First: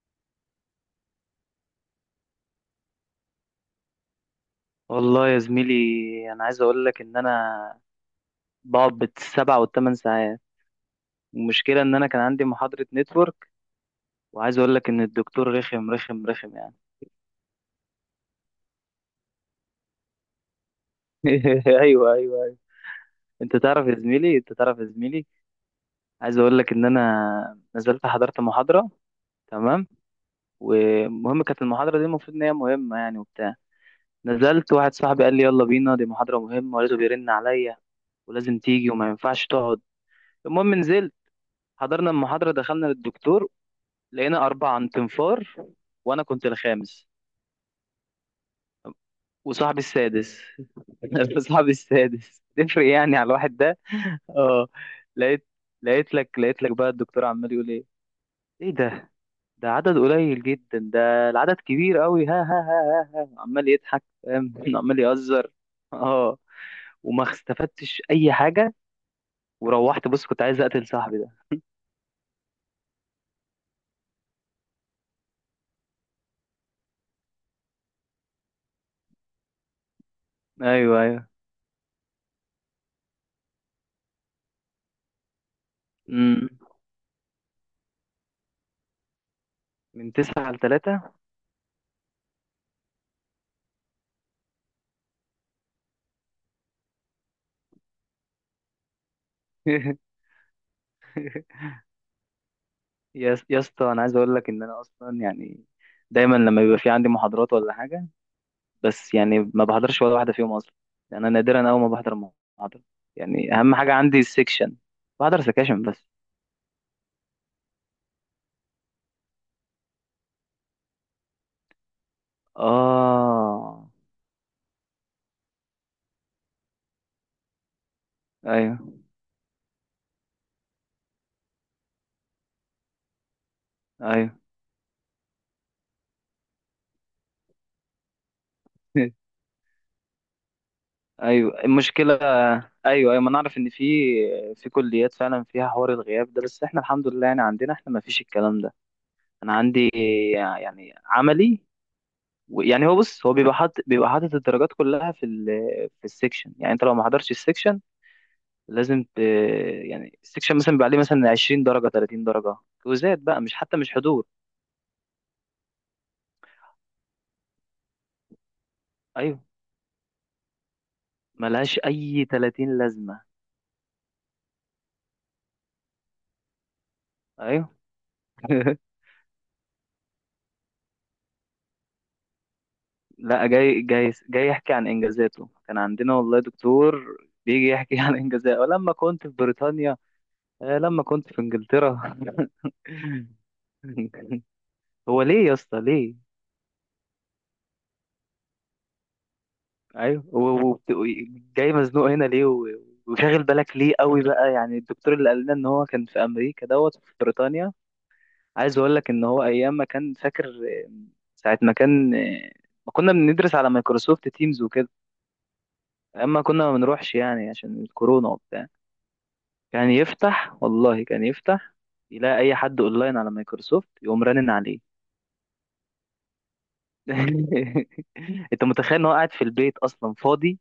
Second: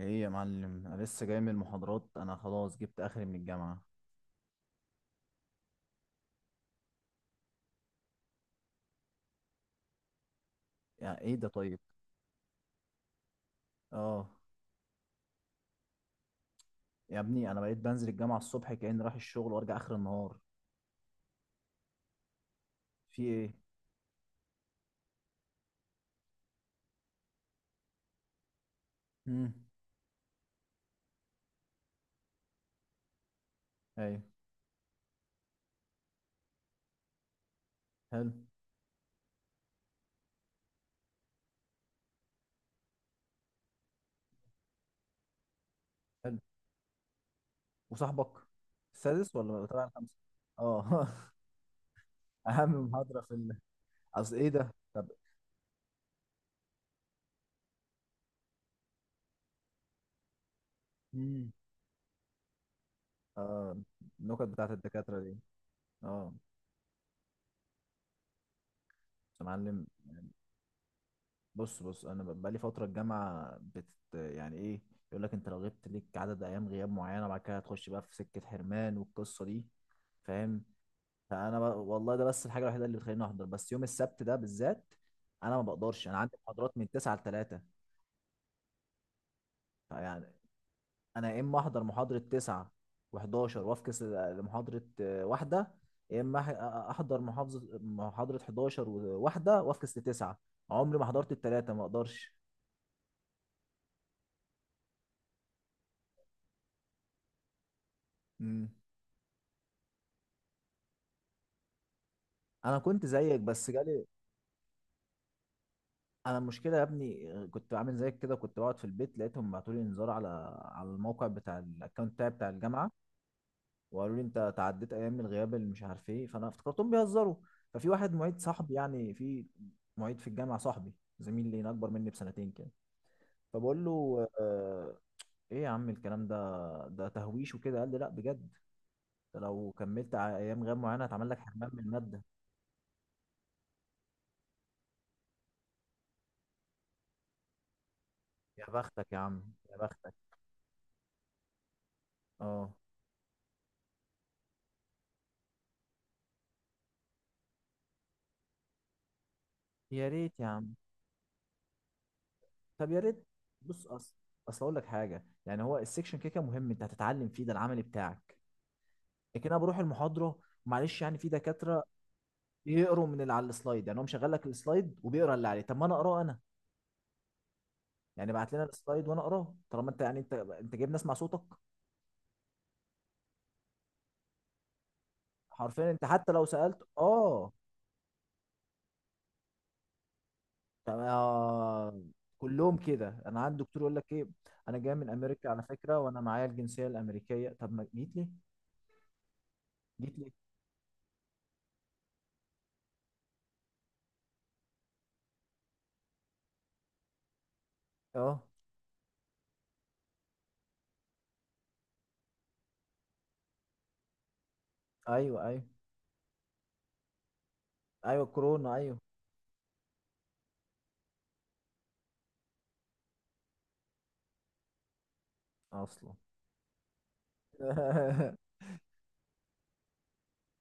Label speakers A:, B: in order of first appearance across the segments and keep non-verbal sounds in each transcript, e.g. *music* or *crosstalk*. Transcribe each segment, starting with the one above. A: ايه يا معلم، انا لسه جاي من المحاضرات. انا خلاص جبت اخري من الجامعه.
B: والله يا زميلي، انا عايز اقول لك ان انا بقعد بالسبع والثمان ساعات.
A: يعني ايه ده؟ طيب.
B: المشكله ان انا كان عندي محاضره نتورك،
A: اه.
B: وعايز اقول لك ان الدكتور رخم رخم رخم يعني.
A: يا ابني انا بقيت بنزل الجامعه الصبح كاني رايح الشغل وارجع اخر النهار.
B: *laughs* ايوه، ايوه، ايوه.
A: في ايه؟
B: انت تعرف يا زميلي، انت تعرف يا زميلي. عايز اقول لك ان انا نزلت حضرت محاضره،
A: امم
B: تمام. ومهم كانت المحاضره دي، المفروض ان هي مهمه يعني وبتاع.
A: ايوه.
B: نزلت، واحد صاحبي قال لي يلا بينا، دي محاضره مهمه ولازم بيرن عليا،
A: حلو.
B: ولازم تيجي وما ينفعش تقعد. المهم نزلت، حضرنا المحاضرة، دخلنا للدكتور، لقينا 4 عن تنفار، وأنا
A: حلو.
B: كنت الخامس
A: وصاحبك السادس ولا طبعا
B: وصاحبي
A: الخامس؟
B: السادس.
A: اه.
B: *laughs* صاحبي السادس
A: *laughs* اهم
B: تفرق يعني
A: محاضره
B: على
A: في ال...
B: الواحد ده.
A: اصل ايه
B: اه،
A: ده؟ طب.
B: لقيت لقيت لك بقى الدكتور عمال يقول ايه، ايه ده، ده عدد قليل جدا ده،
A: امم.
B: العدد كبير قوي. ها ها ها ها، ها. عمال يضحك،
A: النكت
B: فاهم.
A: بتاعت
B: *laughs* عمال
A: الدكاتره دي.
B: يهزر.
A: اه.
B: اه، وما استفدتش اي حاجة،
A: بس يا معلم،
B: وروحت بص كنت عايز اقتل صاحبي ده.
A: بص بص، انا بقالي فتره الجامعه يعني ايه، يقول لك انت لو غبت ليك عدد ايام غياب معينه بعد كده هتخش بقى في سكه حرمان والقصه دي، فاهم؟
B: ايوه، ايوه،
A: والله ده بس الحاجه الوحيده اللي بتخليني احضر، بس يوم السبت ده بالذات انا ما بقدرش، انا عندي
B: امم،
A: محاضرات من 9 ل 3،
B: من
A: فيعني
B: تسعة لتلاتة
A: انا يا اما احضر محاضره 9 و11 وافكس لمحاضره واحده، يا اما احضر محاضره 11 وواحده وافكس
B: *laughs*
A: لتسعه. عمري ما حضرت الثلاثه، ما اقدرش.
B: يا اسطى، انا عايز اقول لك ان انا اصلا يعني دايما لما بيبقى في عندي محاضرات ولا حاجه، بس يعني ما بحضرش ولا واحده فيهم اصلا. يعني انا نادرا اول ما بحضر
A: انا
B: محاضره.
A: كنت زيك
B: يعني
A: بس
B: اهم حاجه
A: جالي.
B: عندي السكشن، بحضر سكاشن بس.
A: انا المشكله يا ابني كنت عامل زيك كده، كنت بقعد في البيت، لقيتهم بعتوا لي انذار على على الموقع بتاع الاكونت بتاعي بتاع الجامعه،
B: اه،
A: وقالوا لي انت تعديت ايام الغياب اللي مش عارف ايه، فانا افتكرتهم بيهزروا. ففي واحد معيد صاحبي
B: ايوه،
A: يعني، في معيد في الجامعه صاحبي، زميل لي اكبر مني بسنتين كده، فبقول له
B: ايوه.
A: آه ايه يا عم الكلام ده، ده تهويش وكده. قال لي لا بجد،
B: *laughs*
A: ده لو كملت ايام غياب معينه هتعمل لك
B: ايوه،
A: حرمان من
B: المشكله.
A: الماده.
B: ايوه، ايوه، ما نعرف ان في كليات فعلا فيها حوار الغياب ده، بس احنا الحمد لله يعني عندنا احنا ما فيش الكلام
A: يا
B: ده.
A: بختك يا عم.
B: انا
A: يا
B: عندي
A: بختك.
B: يعني عملي.
A: اه.
B: يعني هو بص، هو بيبقى حاطط الدرجات كلها في السكشن. يعني انت لو ما حضرتش السكشن لازم
A: يا
B: يعني
A: ريت يا
B: السكشن مثلا
A: عم،
B: بيبقى عليه مثلا 20 درجة 30 درجة،
A: طب يا
B: كوزات
A: ريت.
B: بقى، مش حتى
A: بص،
B: مش
A: اصل
B: حضور.
A: اصل اقول لك حاجه، يعني هو السكشن كده كده مهم، انت هتتعلم فيه، ده العملي بتاعك.
B: ايوه،
A: لكن انا بروح المحاضره، معلش، يعني في
B: ملهاش
A: دكاتره
B: اي 30
A: يقروا
B: لازمة.
A: من اللي على السلايد، يعني هو مشغل لك السلايد وبيقرا اللي عليه، طب ما انا اقراه انا
B: ايوه.
A: يعني، بعت لنا
B: *laughs*
A: السلايد وانا اقراه، طالما انت يعني انت جايب ناس مع صوتك.
B: لا، جاي جاي جاي يحكي عن انجازاته. كان
A: حرفيا انت
B: عندنا
A: حتى
B: والله
A: لو سالت
B: دكتور
A: اه.
B: بيجي يحكي عن انجازاته لما كنت في بريطانيا،
A: طب
B: لما كنت في
A: آه
B: انجلترا.
A: كلهم كده. انا عندي دكتور يقول لك ايه،
B: *laughs*
A: انا جاي من
B: هو ليه
A: امريكا
B: يا
A: على
B: اسطى،
A: فكره،
B: ليه؟
A: وانا معايا الجنسيه الامريكيه، طب ما جيت ليه؟ جيت
B: ايوه،
A: ليه؟
B: جاي مزنوق هنا ليه، وشاغل بالك ليه قوي بقى؟ يعني الدكتور اللي قال لنا ان هو كان في امريكا دوت في بريطانيا.
A: اه.
B: عايز اقول لك ان هو ايام ما كان فاكر ساعه ما كان ما كنا بندرس على مايكروسوفت تيمز وكده.
A: ايوه ايوه.
B: ايام ما كنا ما بنروحش يعني عشان
A: ايوه
B: الكورونا وبتاع،
A: كورونا ايوه.
B: كان يفتح والله كان يفتح، يلاقي اي حد اونلاين على مايكروسوفت يقوم رنن عليه.
A: اصلا.
B: *laughs*
A: *laughs*
B: انت متخيل ان هو قاعد في البيت اصلا فاضي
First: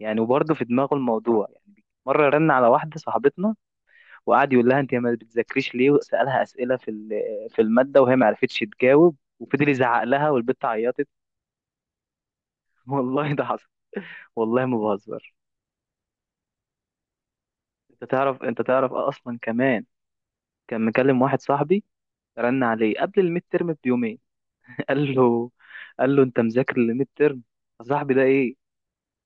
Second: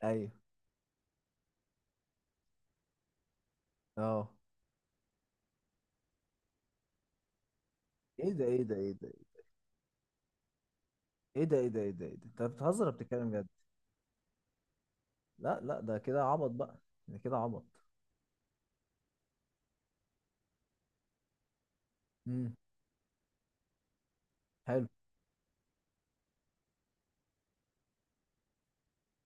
B: يعني،
A: ايوه.
B: وبرضه في دماغه الموضوع يعني. مره رن على واحده صاحبتنا،
A: اه.
B: وقعد يقول لها انت ما بتذاكريش ليه، وسالها اسئله في الماده، وهي ما
A: ايه ده،
B: عرفتش
A: ايه ده، ايه ده،
B: تجاوب، وفضل يزعق لها والبت عيطت.
A: ايه ده، ايه ده، ايه ده، ايه ده، انت بتهزر
B: *laughs*
A: ولا بتتكلم
B: والله ده
A: جد؟
B: حصل، والله ما بهزر.
A: لا لا، ده كده عبط بقى، ده كده عبط.
B: انت تعرف، انت تعرف اصلا كمان كان مكلم واحد صاحبي،
A: امم.
B: رن عليه قبل الميد ترم بيومين.
A: حلو.
B: *laughs* قال له قال له انت مذاكر الميد ترم؟ صاحبي ده ايه،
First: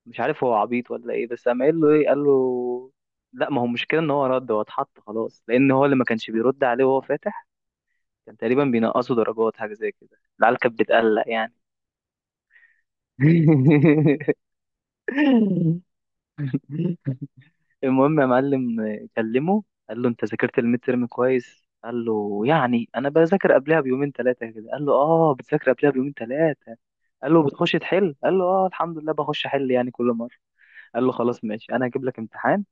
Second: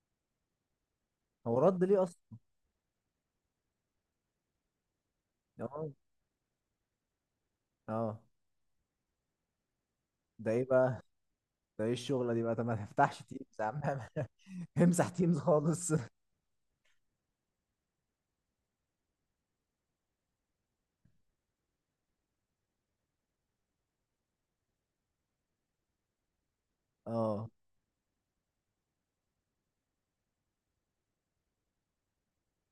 B: مش عارف هو عبيط ولا ايه، بس
A: هو
B: قام قايل
A: رد
B: له
A: ليه
B: ايه
A: اصلا؟
B: قال له. لا، ما هو المشكله ان هو رد، هو اتحط خلاص لان هو
A: اه.
B: اللي ما كانش بيرد عليه وهو فاتح.
A: اه.
B: كان تقريبا بينقصوا درجات حاجه زي كده،
A: ده
B: العيال
A: ايه
B: كانت
A: بقى؟
B: بتقلق يعني.
A: ده ايه الشغله دي بقى؟ طب ما تفتحش تيمز يا عم.
B: *laughs*
A: *laughs* امسح تيمز خالص.
B: المهم يا معلم، كلمه، قال له انت ذاكرت الميد ترم كويس؟ قال له يعني انا بذاكر قبلها بيومين 3 كده. قال له اه، بتذاكر قبلها بيومين 3. قال له
A: اه.
B: بتخش تحل؟ قال له اه الحمد لله، بخش احل يعني كل مره. قال له خلاص ماشي، انا هجيب لك امتحان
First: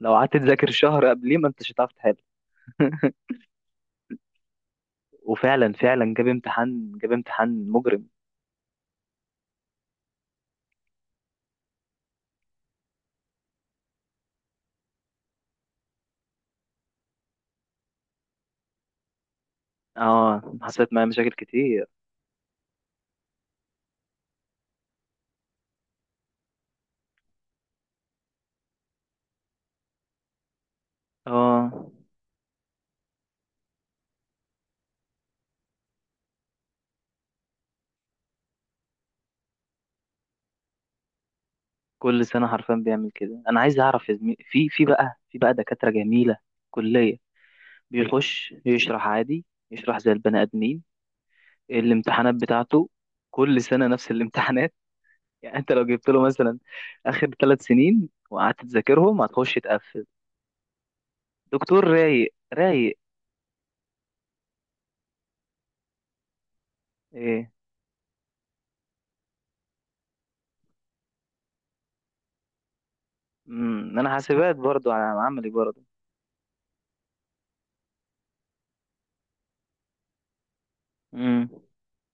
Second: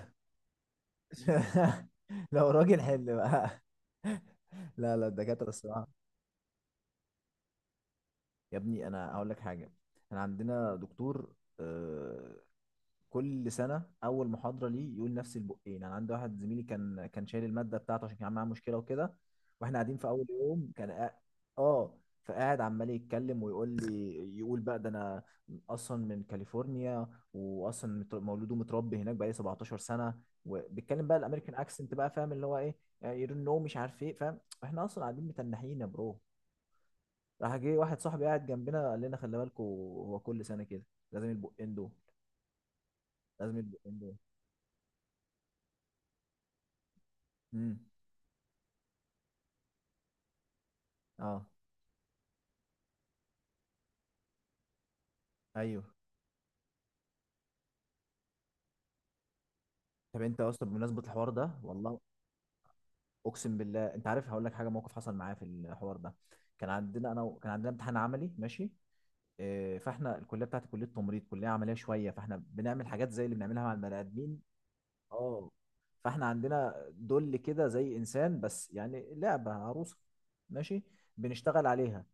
B: لو قعدت تذاكر شهر قبليه ما انتش
A: *laughs*
B: هتعرف تحل.
A: لو راجل حل بقى. *laughs* لا لا، الدكاتره
B: وفعلا
A: الصراحه.
B: فعلا جاب امتحان، جاب امتحان مجرم.
A: يا ابني انا هقول لك حاجه. احنا عندنا دكتور آه، كل سنه اول محاضره ليه يقول نفس البقين. انا عندي واحد زميلي كان شايل الماده بتاعته عشان كان معاه مشكله وكده، واحنا قاعدين في اول
B: اه،
A: يوم
B: حصلت معايا مشاكل كتير.
A: اه. فقاعد عمال يتكلم ويقول لي، يقول بقى ده انا اصلا من كاليفورنيا، واصلا مولود ومتربي هناك بقالي 17 سنه، وبيتكلم بقى الامريكان
B: اه،
A: اكسنت بقى، فاهم اللي هو ايه، يرنو مش عارف ايه، فاهم. احنا اصلا قاعدين متنحين يا برو، راح جه واحد صاحبي قاعد جنبنا قال لنا خلي بالكوا، هو كل سنه كده، لازم البقين دول،
B: كل سنة حرفيا بيعمل كده.
A: لازم
B: أنا عايز أعرف يا
A: البقين
B: زميلي، في بقى دكاترة جميلة، كلية
A: دول.
B: بيخش يشرح عادي، يشرح زي البني آدمين.
A: اه.
B: الامتحانات بتاعته كل سنة نفس الامتحانات. *laughs* يعني أنت
A: ايوه.
B: لو جبت له مثلا آخر 3 سنين وقعدت تذاكرهم هتخش تقفل.
A: طب انت يا اسطى، بمناسبه الحوار ده
B: دكتور
A: والله،
B: رايق رايق.
A: اقسم بالله، انت عارف، هقول لك حاجه موقف حصل معايا في الحوار ده. كان عندنا كان
B: إيه.
A: عندنا امتحان عملي، ماشي. إيه. فاحنا الكليه بتاعتي كليه تمريض، كليه عمليه شويه، فاحنا بنعمل حاجات زي اللي بنعملها مع البني
B: مم. أنا
A: ادمين.
B: حاسبات برضو على عملي
A: اه.
B: برضو.
A: فاحنا عندنا دول كده زي انسان، بس يعني لعبه، عروسه، ماشي،
B: مم.
A: بنشتغل عليها.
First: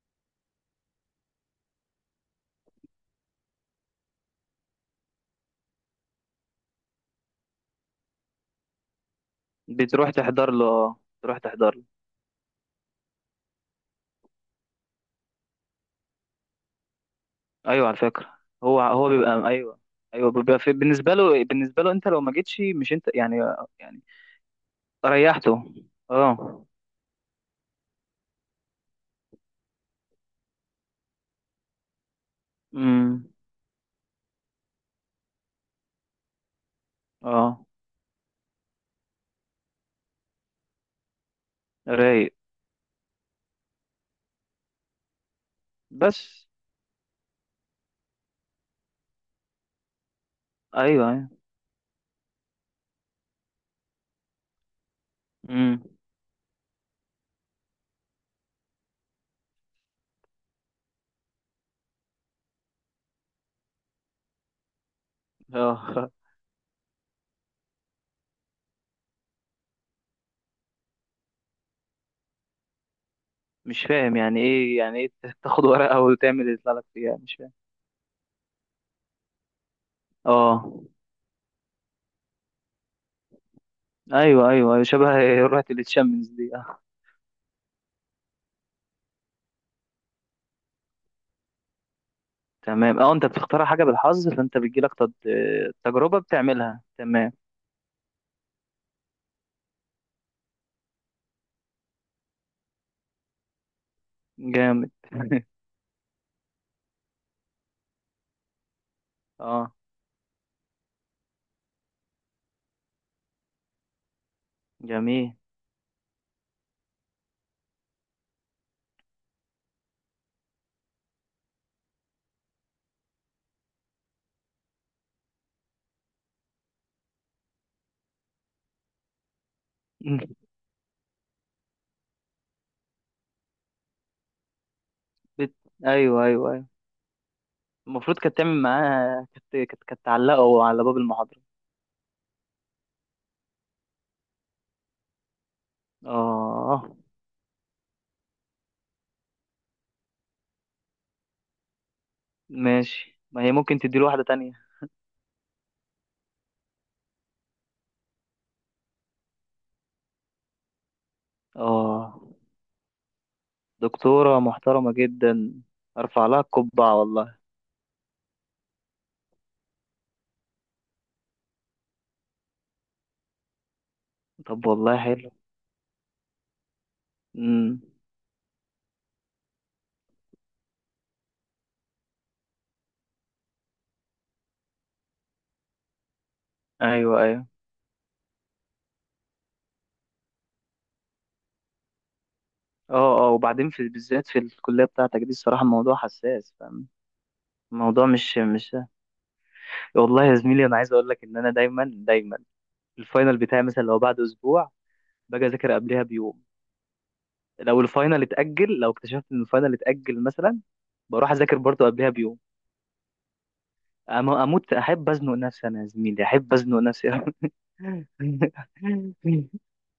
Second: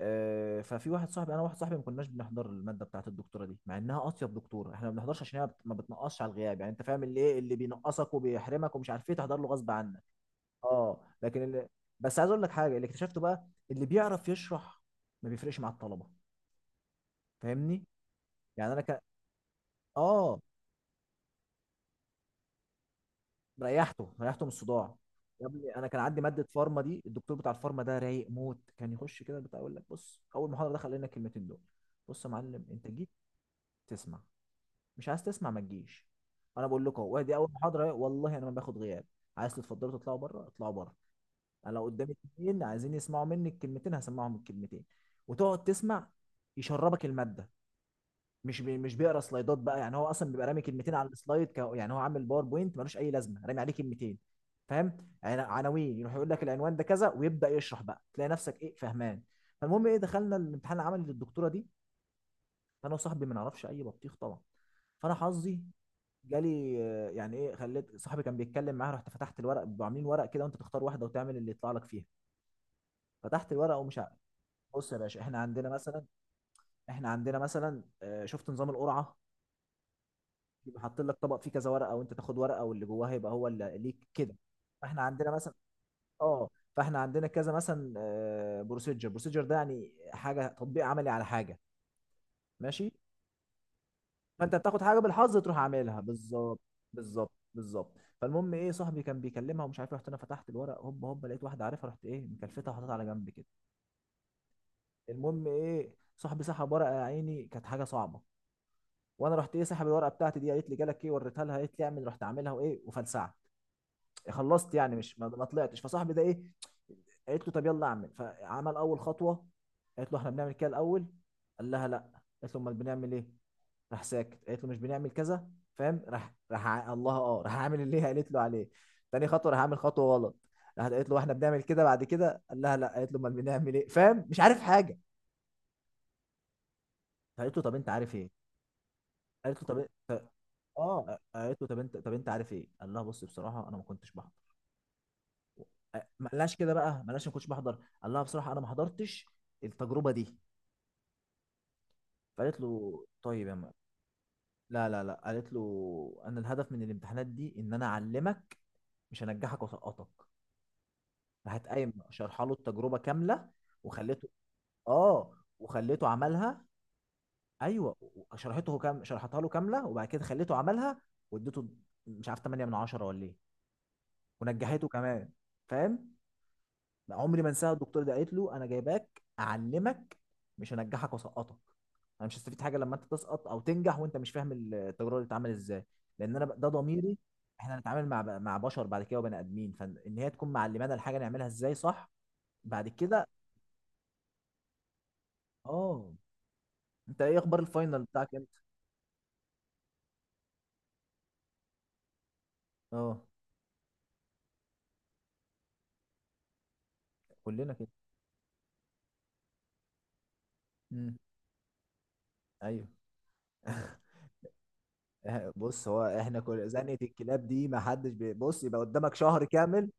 A: ففي واحد صاحبي، انا واحد صاحبي ما كناش بنحضر الماده بتاعت الدكتوره دي مع انها اطيب دكتوره، احنا ما بنحضرش عشان هي ما بتنقصش على الغياب، يعني انت فاهم، اللي ايه اللي بينقصك وبيحرمك ومش عارف ايه تحضر له غصب عنك.
B: بتروح تحضر له
A: اه.
B: آه، بتروح
A: لكن اللي،
B: تحضر له
A: بس عايز اقول لك حاجه، اللي اكتشفته بقى، اللي بيعرف يشرح ما بيفرقش مع الطلبه، فاهمني؟
B: ايوه، على فكره،
A: يعني انا
B: هو
A: كان
B: هو بيبقى ايوه. ايوه،
A: اه،
B: بيبقى في بالنسبه له انت لو ما جيتش مش انت يعني، يعني
A: ريحته ريحته من الصداع. يا
B: ريحته.
A: ابني انا كان عندي ماده
B: اه،
A: فارما، دي الدكتور بتاع الفارما ده رايق موت، كان يخش كده بتاع يقول لك بص، اول محاضره دخل لنا الكلمتين دول، بص يا معلم انت جيت
B: امم،
A: تسمع، مش عايز تسمع ما تجيش، انا بقول لكم اهو دي اول
B: اه،
A: محاضره، والله انا ما باخد غياب، عايز تتفضلوا تطلعوا بره اطلعوا بره، انا لو قدامي
B: رايق
A: اتنين عايزين يسمعوا مني الكلمتين هسمعهم الكلمتين، وتقعد تسمع
B: بس.
A: يشربك الماده، مش بي مش بيقرا سلايدات بقى، يعني هو اصلا بيبقى رامي كلمتين
B: ايوه،
A: على
B: ايوه،
A: السلايد. يعني هو عامل باوربوينت ملوش اي لازمه، رامي عليه كلمتين، فاهم،
B: امم،
A: عناوين، يروح يقول لك العنوان ده كذا ويبدا يشرح بقى، تلاقي نفسك ايه، فهمان. فالمهم ايه، دخلنا الامتحان العملي للدكتوره دي، فانا وصاحبي ما نعرفش اي بطيخ طبعا. فانا حظي
B: اه.
A: جالي يعني ايه، خليت صاحبي كان بيتكلم معاها، رحت فتحت الورق، بيبقوا عاملين ورق كده وانت تختار واحده وتعمل اللي يطلع لك فيها. فتحت
B: *laughs*
A: الورق
B: مش
A: ومش
B: فاهم
A: عارف،
B: يعني ايه
A: بص يا
B: يعني ايه.
A: باشا احنا
B: تاخد
A: عندنا
B: ورقه *laughs*
A: مثلا،
B: وتعمل اللي يطلع لك
A: احنا
B: فيها، مش
A: عندنا
B: فاهم.
A: مثلا شفت نظام القرعه،
B: اه،
A: يبقى حاطين لك طبق فيه كذا ورقه وانت تاخد ورقه واللي جواها يبقى هو اللي ليك كده.
B: ايوه، ايوه، أيوة،
A: فاحنا
B: شبه
A: عندنا مثلا
B: رحله التشامبيونز
A: اه،
B: دي. اه،
A: فاحنا عندنا كذا مثلا، بروسيجر، بروسيجر ده يعني حاجه تطبيق عملي على حاجه، ماشي،
B: تمام، اه، انت بتختار حاجه بالحظ،
A: فانت
B: فانت
A: بتاخد
B: بتجيلك
A: حاجه بالحظ تروح عاملها
B: تجربه
A: بالظبط.
B: بتعملها
A: بالظبط
B: تمام.
A: بالظبط. فالمهم ايه، صاحبي كان بيكلمها ومش عارف رحت انا فتحت الورق هوب هوب، لقيت واحده عارفها، رحت ايه مكلفتها وحطيتها على جنب كده.
B: جامد.
A: المهم
B: *laughs*
A: ايه، صاحبي سحب ورقه يا عيني كانت حاجه صعبه، وانا رحت ايه
B: اه،
A: سحب الورقه بتاعتي دي، قالت لي جالك ايه، وريتها لها، قالت لي اعمل، رحت عاملها وايه وفلسعت، خلصت يعني مش ما
B: جميل.
A: ما طلعتش. فصاحبي ده ايه، قالت له طب يلا اعمل، فعمل اول خطوه، قالت له احنا بنعمل كده الاول، قال لها لا، قالت له امال بنعمل ايه، راح ساكت، قالت له مش بنعمل كذا، فاهم، راح راح ع- الله اه راح عامل اللي هي قالت له عليه. تاني خطوه راح عامل خطوه غلط،
B: *laughs*
A: راحت قالت له احنا بنعمل كده بعد كده، قال لها لا، قالت له امال بنعمل ايه، فاهم، مش عارف حاجه.
B: بت... ايوه، ايوه، ايوه.
A: فقالت له طب انت عارف
B: المفروض
A: ايه،
B: كانت تعمل معاها
A: قالت له
B: كانت
A: طب
B: كانت
A: إيه؟
B: كانت تعلقه على باب
A: اه،
B: المحاضرة.
A: قالت له طب انت عارف ايه، قال لها بص بصراحه انا ما كنتش بحضر، ما قالهاش كده بقى
B: اه،
A: ما قالهاش ما كنتش بحضر، قال لها بصراحه انا ما حضرتش التجربه دي. فقالت له
B: ماشي، ما هي ممكن تديله واحدة تانية.
A: لا لا لا، قالت له انا الهدف من الامتحانات دي ان انا اعلمك، مش هنجحك واسقطك. راحت قايم
B: اه،
A: شرح له التجربه كامله، وخليته
B: دكتورة محترمة
A: اه،
B: جدا،
A: وخليته
B: ارفع لها
A: عملها.
B: القبعة والله.
A: ايوه شرحته كام، شرحتها له كامله، وبعد كده خليته عملها، واديته مش عارف 8 من 10 ولا ايه،
B: طب
A: ونجحته
B: والله
A: كمان،
B: حلو،
A: فاهم. ما عمري ما انساها
B: امم،
A: الدكتور ده، قالت له انا جايباك اعلمك مش هنجحك واسقطك، انا مش هستفيد حاجه لما انت تسقط او تنجح وانت مش فاهم التجربه اللي بتتعمل ازاي، لان ده ضميري،
B: ايوه، ايوه،
A: احنا هنتعامل مع بشر بعد كده وبني ادمين، فان هي تكون معلمانا الحاجه نعملها ازاي صح بعد
B: اه،
A: كده.
B: اه. وبعدين في بالذات في الكلية بتاعتك دي الصراحة الموضوع
A: اه.
B: حساس، فاهم.
A: انت ايه اخبار الفاينل
B: الموضوع
A: بتاعك
B: مش
A: امتى؟
B: مش والله يا زميلي. انا عايز اقول لك ان انا دايما دايما
A: اه.
B: الفاينل بتاعي مثلا لو بعد اسبوع باجي اذاكر قبلها بيوم.
A: كلنا
B: لو
A: كده.
B: الفاينل اتأجل، لو اكتشفت ان الفاينل اتأجل مثلا،
A: امم.
B: بروح اذاكر برضو قبلها بيوم.
A: ايوه. *laughs*
B: اموت احب ازنق نفسي، انا
A: بص
B: يا
A: هو
B: زميلي
A: احنا
B: احب
A: كل
B: ازنق
A: زنقه
B: نفسي أوي.
A: الكلاب دي، ما حدش بص يبقى قدامك شهر
B: *laughs*
A: كامل،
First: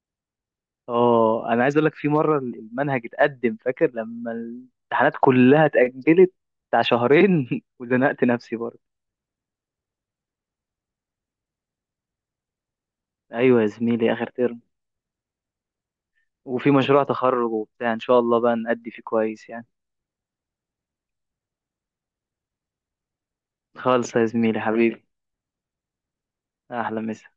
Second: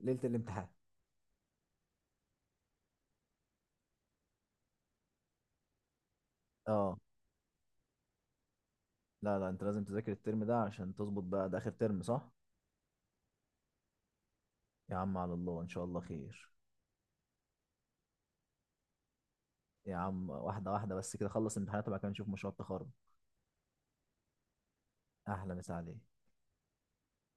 A: ليله الامتحان
B: اه، انا عايز اقول لك في مره المنهج اتقدم، فاكر لما الامتحانات كلها اتاجلت بتاع
A: اه.
B: شهرين. *laughs* وزنقت نفسي برضه.
A: لا لا، انت لازم تذاكر الترم ده عشان تظبط بقى، ده اخر ترم صح؟
B: ايوه يا زميلي، اخر ترم،
A: يا عم على الله، ان شاء الله خير.
B: وفي مشروع تخرج وبتاع، ان شاء الله بقى نأدي فيه كويس يعني.
A: يا عم واحده واحده، بس كده خلص امتحانات وبعد كده نشوف مشروع التخرج.
B: خالص يا زميلي حبيبي،
A: احلى مسا عليك.
B: احلى مسا.